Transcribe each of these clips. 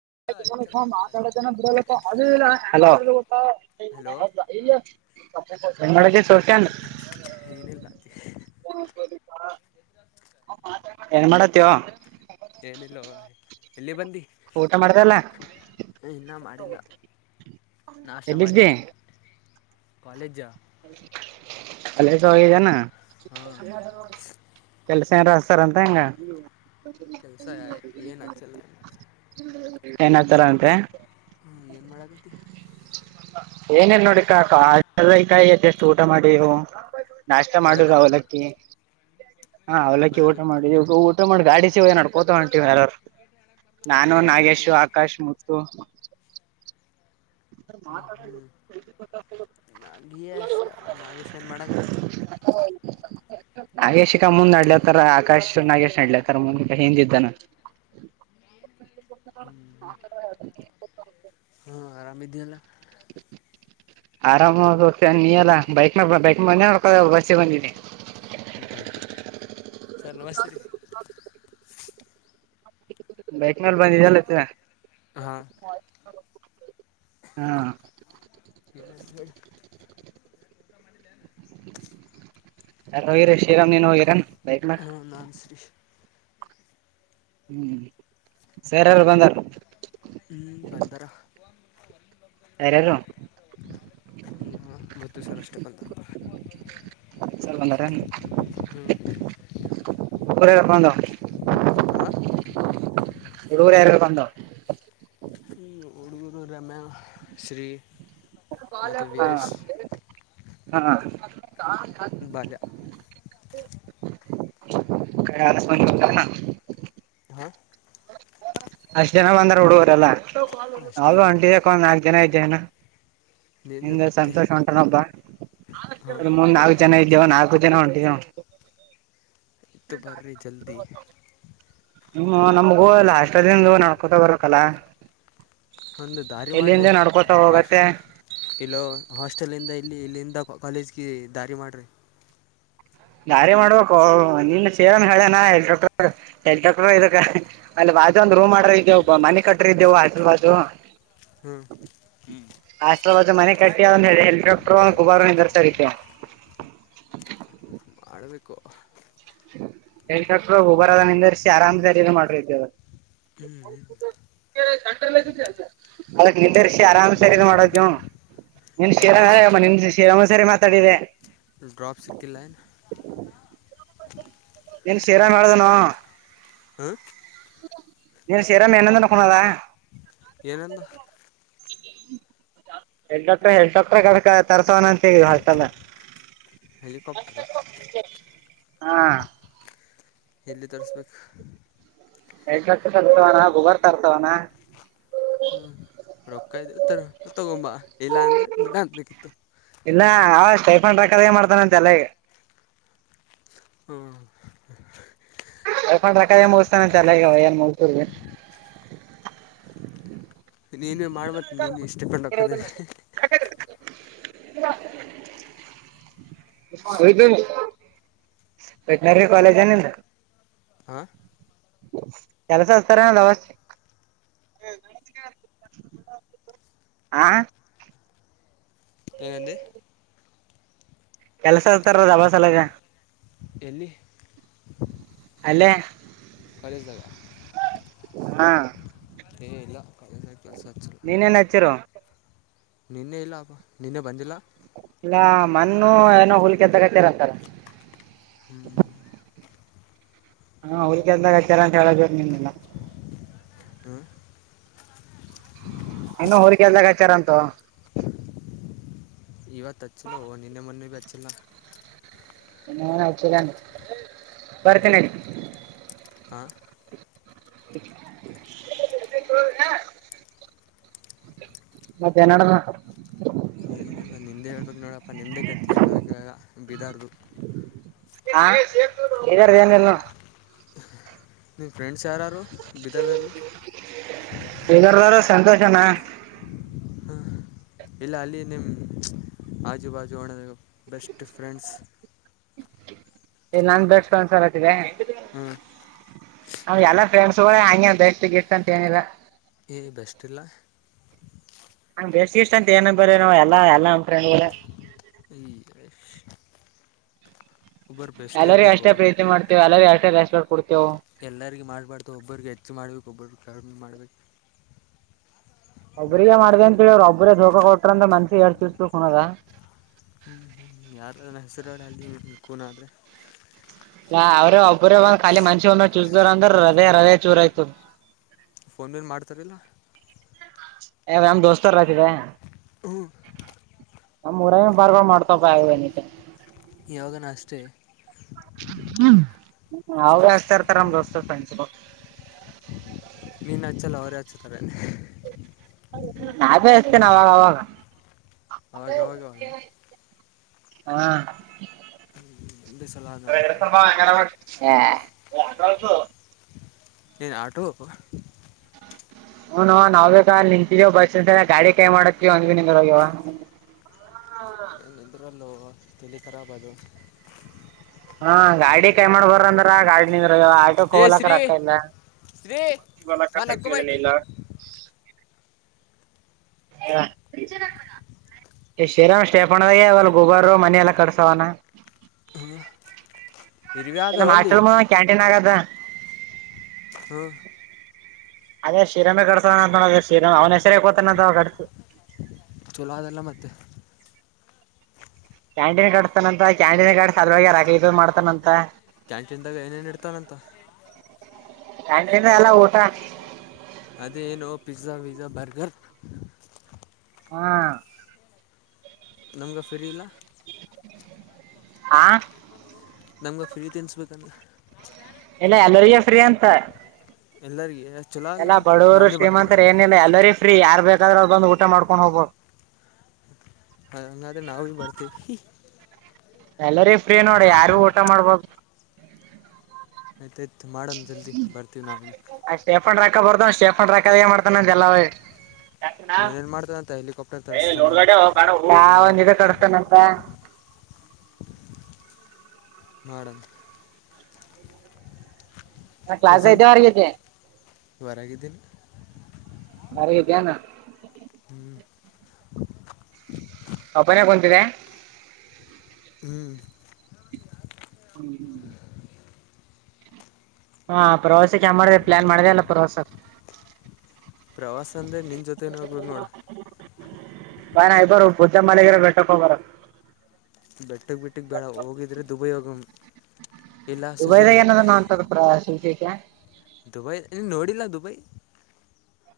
[unintelligible] Hello hello [unintelligible] ಬೆಗೆ ಸೋಕನ್ [unintelligible] [unintelligible] [unintelligible] ಏನ್ ಮಾಡತವ ಏನಿಲ್ಲೋ ಎಲ್ಲಿ ಬಂದಿ ಊಟ ಮಾಡ್ದಲ್ಲ [unintelligible] [inaudible] ಏ ಇನ್ನ ಮಾಡಿಲ್ಲ ನಾಷ್ಟ ಎಲ್ಲಿದ್ದಿ ಮಾಡೀನಿ [unintelligible] ಕಾಲೇಜಾ - [unintelligible] -ಕಾಲೇಜ ಒಳಗಿದ್ದೇನ ಹಾಂ [unintelligible] ಯಾರರ ಹಸ್ತಾರಂತೆ ಹೆಂಗ [unintelligible] ಕೆಲಸ ಏನ್ ಹಚ್ಚಿಲ್ಲ ಏನ್ತರ ಅಂತೆ [unintelligible] ಏನು ಮಾಡಕತಿ ಏನೇನ ನೋಡಿಕಾ ಕ ಎಲ್ಲ ಈ ಕಾಯಿ ದಷ್ಟು ಊಟ ಮಾಡಿವು [unintelligible] ನಾಷ್ಟ ಮಾಡರು ಬರಕತ್ತೇನ ಅವಲಕ್ಕಿ ಹಾ ಅವಲಕ್ಕಿ ಊಟ ಬರಕತ್ತಿ ಮಾಡಿ ಊಟ ಮಾಡಿ ಗಾಡಿ ಸ ನಡ್ಕೊಂತ ಹೊಂಟೀವಿ ಎಲ್ಲರೂ ನಾನು ಎಲ್ಲಿ ಬರಕತ್ತಿ ನಾಗೇಶು ಆಕಾಶು ಮುತ್ತು ಹ್ಞೂ ಮಾತ [inaudible] [unintelligible] ಯಶ ನಾಗೇಶ ಏನ ಮಾಡಕತ್ತಾನ ನಾಗೇಶಿಕ ಮುಂದ ನಡ್ಲತಾರ ಆಕಾಶ್ ನಾಗೇಶ್ ನಡ್ಲತರ ಮುಂದಿ ಈಕಡೇ ಹಿಂದಿದ್ದಾನ [inaudible] ಹು ಆರಾಮ ಇದಿಯಲ್ಲ ಆರಾಮಾಗೋಕೆ ನೀ ಎಲ್ಲ ಬೈಕ್ ಬೈಕ್ ಬಂದಿ ನೋಡ್ಕ ಬಸ್ಸಿಗೆ ಬಂದಿ [inaudible] ಬೈಕ [unintelligible] ಇಟ್ಟ ಸರ್ ನಮಸ್ತೆ ರೀ ಬೈಕ್ನಲ್ಲಿ ಬಂದ [unintelligible] ಲ್ಲತ್ತ ಹಾ ಹ ಇನ್ನ [unintelligible] [inaudible] ಯಾರ ಹೋಗಿರ ಶ್ರೀರಾಮ್ ನೀನು ಹೋಗಿರ ಏನ ಹು ನಾನ ಶ್ರೀಶ [inaudible] ಹು ಸರ್ ಯಾರ್ ಬಂದಾರ ಹು ಬಂದಾರ ಯಾರ್ಯಾರು [inaudible] ಈವ [inaudible] ಮುತ್ತು ಸರ್ ಅಷ್ಟ ಬಂದಾರ [unintelligible] ಸರ್ ಬಂದಾರ ಏನು [unintelligible] ಹ್ಞೂ ಹೂ ರೂ [unintelligible] ಬಂದವ ಹಾಂ ಹುಡುಗುರು ಯಾರ ಯಾರ ಬಂದಾರ ಹು ಹಡುಗುರು ರಮ್ಯ ಶ್ರೀ [inaudible] ಮತ್ತು ವೀರೇಶ್ ಹಾ ಬಾಲ್ಯ [unintelligible] [inaudible] [unintelligible] ಬರೇ ಆರು ಮಂದಿ ಬಂದರ ಏನ ಆ ಅಷ್ಟ್ ಜನ ಬಂದಾರ ಹುಡುಗರೆಲ್ಲಾ ಅಷ್ಟು ನಾವು ಜನ ಹೊಂಟಿದೀ ಕಣೊ ನಾಲ್ಕ ಜನ ಇದೀವಿ ಇದೀವಿ ಇನ್ನ [unintelligible] [unintelligible] ನಿನ್ನೆ ಸಂತೋಷ ಉಂಟಾನೊಬ್ಬ ಹಾಂ ಮುಂದೇ ನಾಲ್ಕು ಜನ ಇದ್ದೀವಿ ಇನ್ನ [unintelligible] ಜನ ಹೊಂಟಿದೆ ನೋಡು ಎದ್ದು ಬರಿ ಜಲ್ದಿ ಹುನೋ ನಮಗೂ ಹಾಸ್ಟೆಲಿಂದ ನಡ್ಕೊಂತ ಬರಬೇಕಲ್ಲ ಒಂದು ದಾರಿ ಮಾಡರಿ ಹಾಸ್ ಹೋಗತ್ತೆ [unintelligible] ಇಲ್ಲೋ ಹಾಸ್ [unintelligible] ಹಾಸ್ಟೆಲ್ಲ್ಲಿಂದ ಇಲ್ಲಿ ಇಲ್ಲಿಂದ ಕಾಲೇಜಿಗೆ ದಾರಿ ಮಾಡರಿ ದಾರಿ ಮಾಡಬೇಕು ನಿನ್ನೆ [unintelligible] ಸೇರನ್ ಹೇಳೇನಾ ಎಲ್ [unintelligible] ಡಾಕ್ಟರ್ ಎಲ್ ಡ್ರಾಕ್ಟರ್ ಇದಕ್ಕ ಬಾಜು ಒಂದ ರೂಮ ಮಾಡರಿ ಇದ್ದೆವು ಮನೆ ಕಟ್ಟವರ ಇದೆವು ಹಾಸ್ಟೆಲ್ ಬಾಜು ಹು ಹಾಸ್ಟೆಲ್ ಬಾಜು ಮನೆ ಕಟ್ಟಿ ಒಂದೆರಡ ಹೆಲಿಕ್ಯಾಪ್ಟರ್ [unintelligible] ಗುಬ್ಬಾರೋ ನಿಂದ್ರಸ್ತಾರ್ ಇಲ್ಲಿ- [unintelligible] ಹೆಲಿಕಾಪ್ಟರ್ [unintelligible] ಗುಬ್ಬಾರೋ ನಿಂದರ್ಸಿ ಆರಾಮ [unintelligible] ಸಾರಿನ ಮಾಡ ಬೇಕರಿ ಅದನ [inaudible] ಅದು ನಿಂದ್ರಿಸಿ ಆರಾಮ್ಸೆ [unintelligible] ಮಾಡಬೇಕು ನೋಡ ನೀನ [unintelligible] ಡ್ರಾಪ್ ಸಿಕ್ಕಿಲ್ಲ ಶ್ರೀರಾನಿಮ್ಮ ಶ್ರೀರಾಮ ಸರ್ ಮಾತಾಡಿದೆ ಡ್ರಾಪ್ ಸಿಕ್ಕಿಲ್ಲನ್ ನೆನ್ನೆ ಶೀರಾಮ ಹೇಳಿದ್ನೋ ಹಾ ನೀನು ಸೇರಾಮ [unintelligible] ಎನಂದನ ಕೊನದಾ ಏನೆಂದ [unintelligible] ಹೆಲಿಕಾಪ್ಟರ್ ತರ್ಸೋವಣಂತ ಅಷ್ಟಲ್ಲ ಹಲಿಕೊಪ್ಟರ್ ಹಾ ಎಲ್ಲಿ ತರಿಸ್ಬೇಕು ಎ ತರ್ತವಾನ ಬುಗಾರ್ ತರ್ತವಾನ [unintelligible] ಹ್ಮ್ ರೊಕ್ಕ ಇದ್ರೆ ತ ತಗೊಂಬ ಇಲ್ಲ ಅಂದ್ರೆ ಬಿಡ ಅಂತಬೇಕಿತ್ತು [unintelligible] ತೈಫಂಡ ರಕ್ಕದ ಮಾಡ್ತಾನ ತಲೆಗೆ [unintelligible] ಹ್ಮ [inaudible] ಹಪ ರಕ ಎ ಮೌಸ್ತಾನ ಚಲ್ಲನ್ ಮಸೂರು [unintelligible] ನೀನು ಮಾಡ್ಬ ನೀನು ಇಷ್ಟಪಂಡ್ ಹಕ್ಕದ [inaudible] ಹ [unintelligible] ವ ವೆಟನರಿ [unintelligible] ಕಾಲೇಜ ನಂದ ಹಾಂ ಕೆಲಸತಾರ [unintelligible] ಆಾ [unintelligible] ವಿನಂತಿ [unintelligible] ಕಲ್ಸಕ್ಕತ್ತಾರೆ ಅದು ಸಲುವಾಗಿ [unintelligible] ಎಲ್ಲಿ ಅಲ್ಲೇ ಕಾಲೇಜ್ದಾಗ ಹಾ [inaudible] ಏ ಇಲ್ಲ [unintelligible] ನೀವೆಲ್ಲಿ ಹಚ್ಚಿರಿ [unintelligible] ನಿನ್ನೆ ಇಲ್ಲ ಅಪ ನಿನ್ನೆ ಬಂದಿಲ್ಲ [inaudible] ಎಲ್ಲ ಮಣ್ಣು ಏನೋ ಹುಲ್ ಕೆದ್ದ ಕಟ್ಟಿರಂತಾರೆ [inaudible] ಹ್ಞೂ ಹಾ ಅವ್ರ ಕೆಲ್ದಾಗ ಹತಾರ ಅಂತ ಹೇಳದ ನಿನ್ಿಲ್ಲ [unintelligible] ಹ್ಞೂ ಇನ್ನು ಊರ್ರಿಗೆಲ್ದಾಗ ಹಚಾರಂತ [unintelligible] ಇವತ್ತು ಅಚ್ಚಲ ನಿನ್ನೆ ನಿನ್ನೆ ಮೊನ್ನೆ ದಿಕ್ಕಿಲ್ಲ [unintelligible] ಇನ್ನ ನ್ ಆಯಚಲ್ಲ ಬರ್ತನ [unintelligible] ಹ [unintelligible] [inaudible] ಮತ್ತೇನ್ ನಡದದ ಏನ ನಿಂದೆ ಹೇಳ್ಬೇಕ [unintelligible] ನೋಡಪ್ಪ ನಿಂದೆ ಕತ್ತಿ ಹೇಳುವಕಿವಾಗ ಬಿದಾರ್ದದು ಹಾ ಇದಾರ್ದ ಏನನ್ನು [unintelligible] ನಿವು ಫ್ರೆಂಡ್ಸ್ ಯಾರಾರು ಬದರ್ದಲ್ಲಿ [inaudible] ಸಂತೋಷನಾ ಹಾಂ ಇಲ್ಲ ಅಲ್ಲಿ ನಿಮ ಆಜು ಬಾಜು ಹಣೋದ ಬೆಸ್ಟ್ ಫ್ರೆಂಡ್ಸ್ ಏ ನಾನ್ ಬೆಸ್ಟ್ ಫ್ರೆಂಡ್ಸ್ ಅಲ್ವಾ ಅದು [unintelligible] ಹ್ಞೂ ನಮ್ ಎಲ್ಲಾ ಫ್ರೆಂಡ್ಸ್ ಕೂ ಹಂಗೆ ಬೆಷ್ಟಟ್ ಗಿಷ್ಟ ಅಂತ ಏನಿಲ್ಲ ಈಏ ಬಸ್ಟಲ್ಲ [unintelligible] ನಂಗ್ ಬೇಸ್ ಇಷ್ಟ ಅಂತ ಏನ ಬರ ನಾವವು ಎಲ್ಲಾ ಎಲ್ಲಾ ನಮ್ಮ ಫ್ರೆಂಡ್ ಈ್ ಎಲ್ಲರಿ ಅಷ್ಟೇ ಪ್ರೀತಿ ಮಾಡ್ತೀವಿ ಎಲ್ಲರಿೂ ಅಷ್ಟೇ ರೆಸ್ಪೆಕ್ಟ್ ಕೊಡ್ತೇವು ಎಲ್ಲರಿಗೆ ಮಾಡಬಾಡ್ತ ಒಬ್ಬ್ರಿಗೆ ಹೆಚ್ಚು ಮಾಡ್ಬೇಕು ಒಬ್ಬ್ರಿಗೆ ಕಡಿಮ ಮಾಡ್ಬೇಕು ಒಬ್ರಿಗೆ ಮಾಡ್ದ ಅಂತ ಹೇಳವ್ರರು ಒಬ್ಬ್ರ ಧೋಕಾ ಕೊಟ್ರ ಅ ಮನ್ಸಿ ಯಾರ್ ಚೂಸ್ ಕುಣದ ಹ್ಮ್ ಹ್ಮ್ ಯಾರ ಹೆಸರುಗಡೆ ಅಲ್ಲಿ ಕೂನ ಆದ್ರೆ [inaudible] ಅವ್ರೇ ಒಬ್ಬರೇ ಒಂದ ಖಾಲಿ ಮನ್ಷಿನ್ನ ಚೂಸ್ದಾರ ಅಂದ್ರ ಹೃದಯ ಹೃದಯ ಚೂರ ಆಯ್ತದ [unintelligible] ಫೋನ್ ಮೇಲೆ ಮಾಡ್ತಾರಿಲ್ಲ [inaudible] ನಮ್ ದೋಸ್ತಾರ ಹತಿದೆ [unintelligible] ಹ್ಮ್ ನಮ್ಮ್ಊರ ಬಾರ್ಗ ಮಾಡ್ತ ಬ ಆಗನ [unintelligible] ಯೋಗನ ಅಷ್ಟೆ ಹ್ಮ ಅವ್ರ ಹತಾ ಇರ್ತಾರಮಸ್ತ ೆಂಡ್ಸ [unintelligible] ನೀನು ಹಚ್ಚಲ್ಲ ಅವರೇ ಹಚ್ತಾರೆ [inaudible] ನಾನೇ ಹಸ್ತೇನೆ ಅವಾಗ ಅವಾಗ ಆಗವ ಗವಾಗ ಹ ಒಂದೇ ಸಲ ಆದ್ ನೋಡಪ್ಪ ಸ್ಪ ಅ ಅಟಸ ನನು ಆಟೋಪ್ಪ [inaudible] ಹ್ ನಾವ್ ಬೇಕಾ ನಿನ್ಂತಿದವ ಬಸ್ ಇಂತ ಗಾಡಿ ಕೈ ಮಾಡತ್ತ ಒಂದ್ವಿ ನಿೋಗ್ಯವ ಹ್ಮ ಎದರಲ್ಲೂ ತಿಲ್ಲಿಿ ಖರಾಬ ಅದು ಹಾ ಗಾಡಿ ಕೈ ಮಾಡ್ ಬರ ಅಂದ್ರ ಗಾಡಿನ ಆಟೋ ಏ ಶ್ರೀ ಹಲಕಕ್ಕ ಇಲ್ಲ ಶ್ರೀ ಫೋನ್ ಹಕ್ಕು ಬೈಟ್ ಬಲ್ಲ [inaudible] [inaudible] ಶ್ರಿರಾಮ್ ಸ್ಟೇಪಣದಾಗಲ್ ಗೊಬಾರ ಮನ ಎಲ್ಲ ಕಡಸವನಾ ಹ್ಮ ಇಮ್ಮ ಹಾಸ್ಟೆಲ್ ಕ್ಯಾಂಟೀನ್ ಆಗದ ಹ್ಮ ಅದೇ ಶ್ರೀರಾಮೆ ಕಡ್ಸತಂತ ನೋಡ್ರ ಶ್ರರ್ ಅವನ ಹೆಸರೇ ಕೋತಾನಂತ ಕಡಸು ಚಲೋ ಅದೆಲ್ಲ ಮತ್ತೆ ಕ್ಯಾಂಟೀನ್ ಕಟ್ತಾನಂತ ಕ್ಯಾಂಟೀನ್ ಕಾಸ ಅದ್ರಾಗ ರ ಇ ಮಾಡ್ತಾನಂತ ಕ್ಯಾಂಟೀನ್ದಾಗ ಏನೇನ್ ಇಡ್ತಾರಂತ ಚ್ಣಿಂದ ಎಲ್ಲ ಊಟಣ ಅದೇಏನು ಪಿಜ್ಜಾ ವಿಜ್ಜಾ ಬರ್ಗರ್ ಹಾ ನಮ್ಗ ಫ್ರೀ ಇಲ್ಲ ಹಾ ನಮ್ಗೆ ಫ್ರೀ ತಿನ್ಿಸ್ಬೇಕಂದ್ರೆ ಇಲ್ಲ ಅಲೋರಿಯಾ ಫ್ರೀ ಅಂತ ಎಲ್ಲಾರಗ ಎಲ್ಲಾ ಬಡವರು ಶ್ರೀಮಂತರ ಏನಿಲ್ಲ ಎಲ್ಲರಿ ಿ ಯಾರು ಬೇಕಾದ್ರೆ ಅದ ಬಂದು್ ಊಟ ಮಾಡ್ಕೊಂಡ್ ಹೋಗ್ಬೋ ಹ ಹಾದ್ರೆ ನಾವುಿ ಬರ್ತೀವಿ ಎಲ್ಲರಿ ಫ್ರೀ ನೋಡ ಯಾರು ಊಟ ಮಾಡ್ಬ ಆಯ್ತ ಆಯ್ತ್ು ಮಾಡಣ ಜಲ್ದಿ ಬರ್ತೀವಿ ನಾವವು ಆ ಸ್ಟೇಫನ್ ರೊಕ್ಕ ಬರ್ದ ಸ್ಟೇಫನ್ ರಕ್ಕ ಮಾಡ್ತಾನ ಅ ಎಲ್ಲೇ ಯಾನಾ ಏನೇನು ಮಾಡ್ತಾನಂತ ಹೆಲಿಕಾಪ್ಟರ್ ತರಿಸ್ತಾನ ಇದು ಕಡಿಸಸ್ತಾನಂತ ಮಾಡಡನ್ ನ ಕ್ಲಾಸ್ ಐತ ಪ್ರೆಸೆಂಟ್ ಆರಗತೆೆ ಹೊರಗಿದ್ದೀನಿ ಮಾರ ಇದಿದಾನ ಹ್ಞೂ ಹಬನ ಕುಂತಿದೆ ಹ್ಞೂ ಹ್ಮ್್ಮ ಹಾ ಪ್ರವಾಸಕ್ಕೆ ಯ ಮಾಡಿದೆ ಪ್ಲಯಾನ್ ಮಾಡಿದೆ ಅಲ್ಲ ಪ್ರವಾಸ ಪ್ರವಾಸ ಅಂದರೆ ನಿನ್ನ ಜೊತೆನೇ ಹೋಗ್ಬೇಕು ನೋಡು [inaudible] ಬ ನಯ ಬರ ಪೂಜಾ ಮಾಲಿಕರ ಬೆಟ್ಟಕ ಬರ ಬೆಟ್ಟಕ್ಕೆ ಬಿಟ್ಟಿಗೆ ಬೇಡ ಹೋಗಿದ್ರೆ ದುಬಯೋಗಂ ದುಬೈದಾಗ ಏನದ ನೋಂತಾರ ಶುಿಕ ದುಬೈ ನೀನು ನೋಡಿಲ್ಲ ದುಬೈ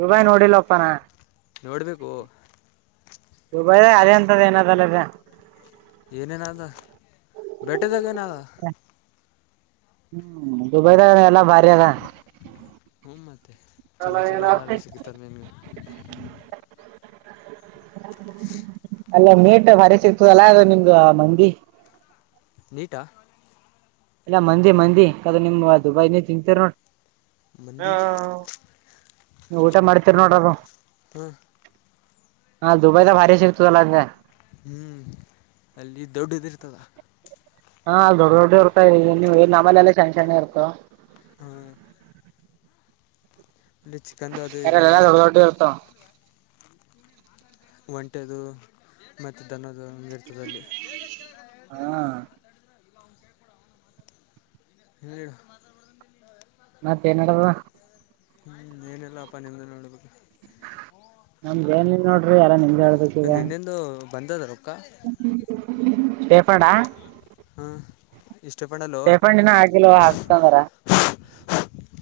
ಯೂಬಾಯ ನೋಡಿಲ್ಲಪ್ಪನಾ ನೋಡ್ಬೇಕು ದುಬಾಯ ಅರಿ ಅಂತದ ಏನಾದಲ್ಲ ಅದೆ ಏನೇನಾದ ಬೇಟೆದಾಗ ಏನದ ಹ್ಮ್ ದುಬೈದಾಗ್ ಎಲ್ಲ ಭಾರೀಅದ ಹ್ಞೂ ಮತ್ತೆ ಚುಲೋ ಚುಲೋ ಆಲ್ಲ ಸಿಗಿತಾರ ನಿನ್ಗ [inaudible] ಅಲ್ಲ ಮೀಟ್ ಭಾರಿ ಸಿಗ್ತದಲ್ಲಾ ಅ ನಿಮ್ದ ಮಂದಿ ನೀಟಾ ಇಲ್ಲಾ ಮಂದಿ ಮಂದಿ ಕದ್ ನಿಮ್ ದುಬೈ ನೆ ತಿಂತೀರ ನೋಡ್ ಮಂದಿ [unintelligible] ನೀವ್ ಊಟ ಮಾಡ್ತೀರಿ ನೋಡ್ರರು ಹ್ಮ. ಹಾ ದುಬೈದಾಗ ಭಾರಿ ಸಿಗ್ತುದಲ್ಲ ಅಂದ್ಯಾ ಹ್ಮ್ ಅಲ್ಲಿ ದೊಡ್ಡ್ದ ಇರ್ತದ. ಹಾ ದೊಡ್ ದೊಡ್ಡ ಇರ್ತಾವ್ ನೀವ್ ನಮ್ಮಲೆೆಲ್ಲ ಸೆಣ್ ಸೆಣ್ಣ ಇರ್ತವ ಹಾಂ ಇಲ್ಲಿ ಚಿಕನ್ದು ಅದು ಅಲ್ಲ ಎಲ್ಲ ಇರಲ್ಲವು ದೊಡ್ಡ್ ದೊಡ್ವ ಇರ್ತಾವ್ ಒಂಟೆದು ಮತ್ತ ದನದ್ದು ಇರ್ತದಲ್ಲಿ ಹಾ ಹೇಳು ಮತ್ತೇನ್ ನಡ್ದದ ಇಲ್ಲಾಪ್ಪ ನಿಮ್ದೆ ನೋಡ್ಬೇಕು ನಮ್ದೇನ್ ಇಲ್ಲ ನೋಡ್ರಿ ಎಲ್ಲ ನಿಮ್ ನಿನ್ನೆಂದು ಬಂದದ ರೊ [unintelligible] ಹಾ ಸ್ಟೇಫಂಡಿನ್ನ ಆಗಿಲ್ಲ ಹಾಕ್ಸತನಂದಾರ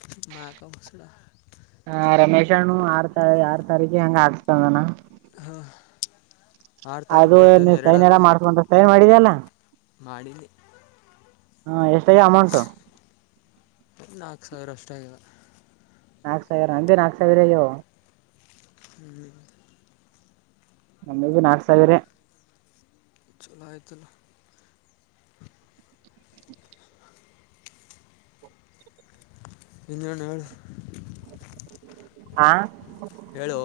[unintelligible] ಹಾ ರಮೇಶಾನು ಆರ್ ತ ಆರ್ ತಾರೀಕಿಗ ಹಂಗ ಹಾಕಸ್ಗಂಡನ ಹಾಂ ಆರು ತಾರೀಕು ಅದು ಇವತ್ತೇನು ನೀ ಸೈನ್ ಎಲ್ಲ ಮಾಡ್ಸ್ಬೊಂತ ಸೈನ್ ಮಾಡಿದ್ಯಲ್ಲ ಮಾಡಿದ್ನಿ ಹೂ ಎಷ್ಟಾಗಿದೆ ಅಮೌಂಟ್ ನಾಲ್ಕು ಸಾವಿರ ಅಷ್ಟೇ ಆಗಿದ ನಾಕ್ ಸಾವಿರ ಅಂದೆ ನಾಕ್ ಸಾವಿರಾಗ್ಯಾವ ಹ್ಮ್ ಹ್ಮ್ ನಮ್ಮದು ನಾಲ್ಕು ಸಾವಿರೆ ಚೊಲೋ ಆಯ್ತಲ್ಲ ಇನ್ನೇನ್ ಹೇಳ ಹಾ ಹೇಳೋ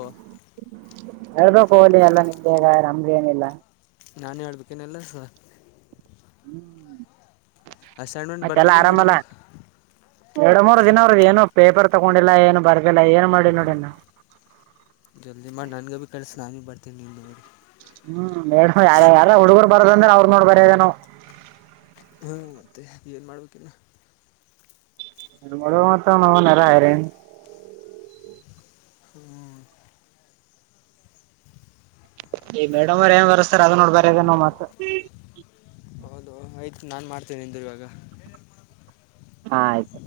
ಹೇಳ್ಬೇಕೋ ಲೇ ಎಲ್ಲ ನಿಮ್ದೇ ಅದ ನಮ್ದೇನಿಲ್ಲ ನಾನೇ ಹೇಳ್ಬೇಕೇನೆಲ್ಲ ಸದಾ ಹ್ಮ್ ಅಸೈನ್ಮೆಂಟ್ ಬರ್ದಿಲ್ಲ ಮೇಡಮ್ ಎರಡು ಮೂರು ದಿನ ಅವ್ರದ ಏನು ಪೇಪರ್ ತಗೊಂಡಿಲ್ಲ ಏನು ಬರ್ದಿಲ್ಲ ಏನು ಮಾಡಿಲ್ಲ ನೋಡಿ ನಾ ಜಲ್ದಿ ಮಾಡ ನನ್ಗ ಭಿ ಕಳ್ಸ ನಾನು ಬರೀತೀನಿ ನಿನ್ ನೋಡಿ ಹ್ಮ್ ನ ಯಾರ ಯಾರ ಹುಡುಗರು ಬರದಂದ್ರ ಅವ್ರ ನೋಡ್ ಬರೆದೇ ನಾವ್ ಹ್ಮ ಮತ್ತೆ ಏನ್ ಮಾಡ್ಬೇಕಿನ್ನ [unintelligible] ಹ್ಞೂ ಈ ಮೇಡಮ್ ಅವರ ಏನ್ ಬರಸ್ತಾರ ಅದನ್ನೋಡಿ ಬರದೇ ನಾವ್ ಮತ್ ಹಾ ಆಯ್ತು ನಾನ್ ಮಾಡ್ತೇನೆ ನಿಂದರು ಇವಾಗ ಹಾ ಆಯ್ತು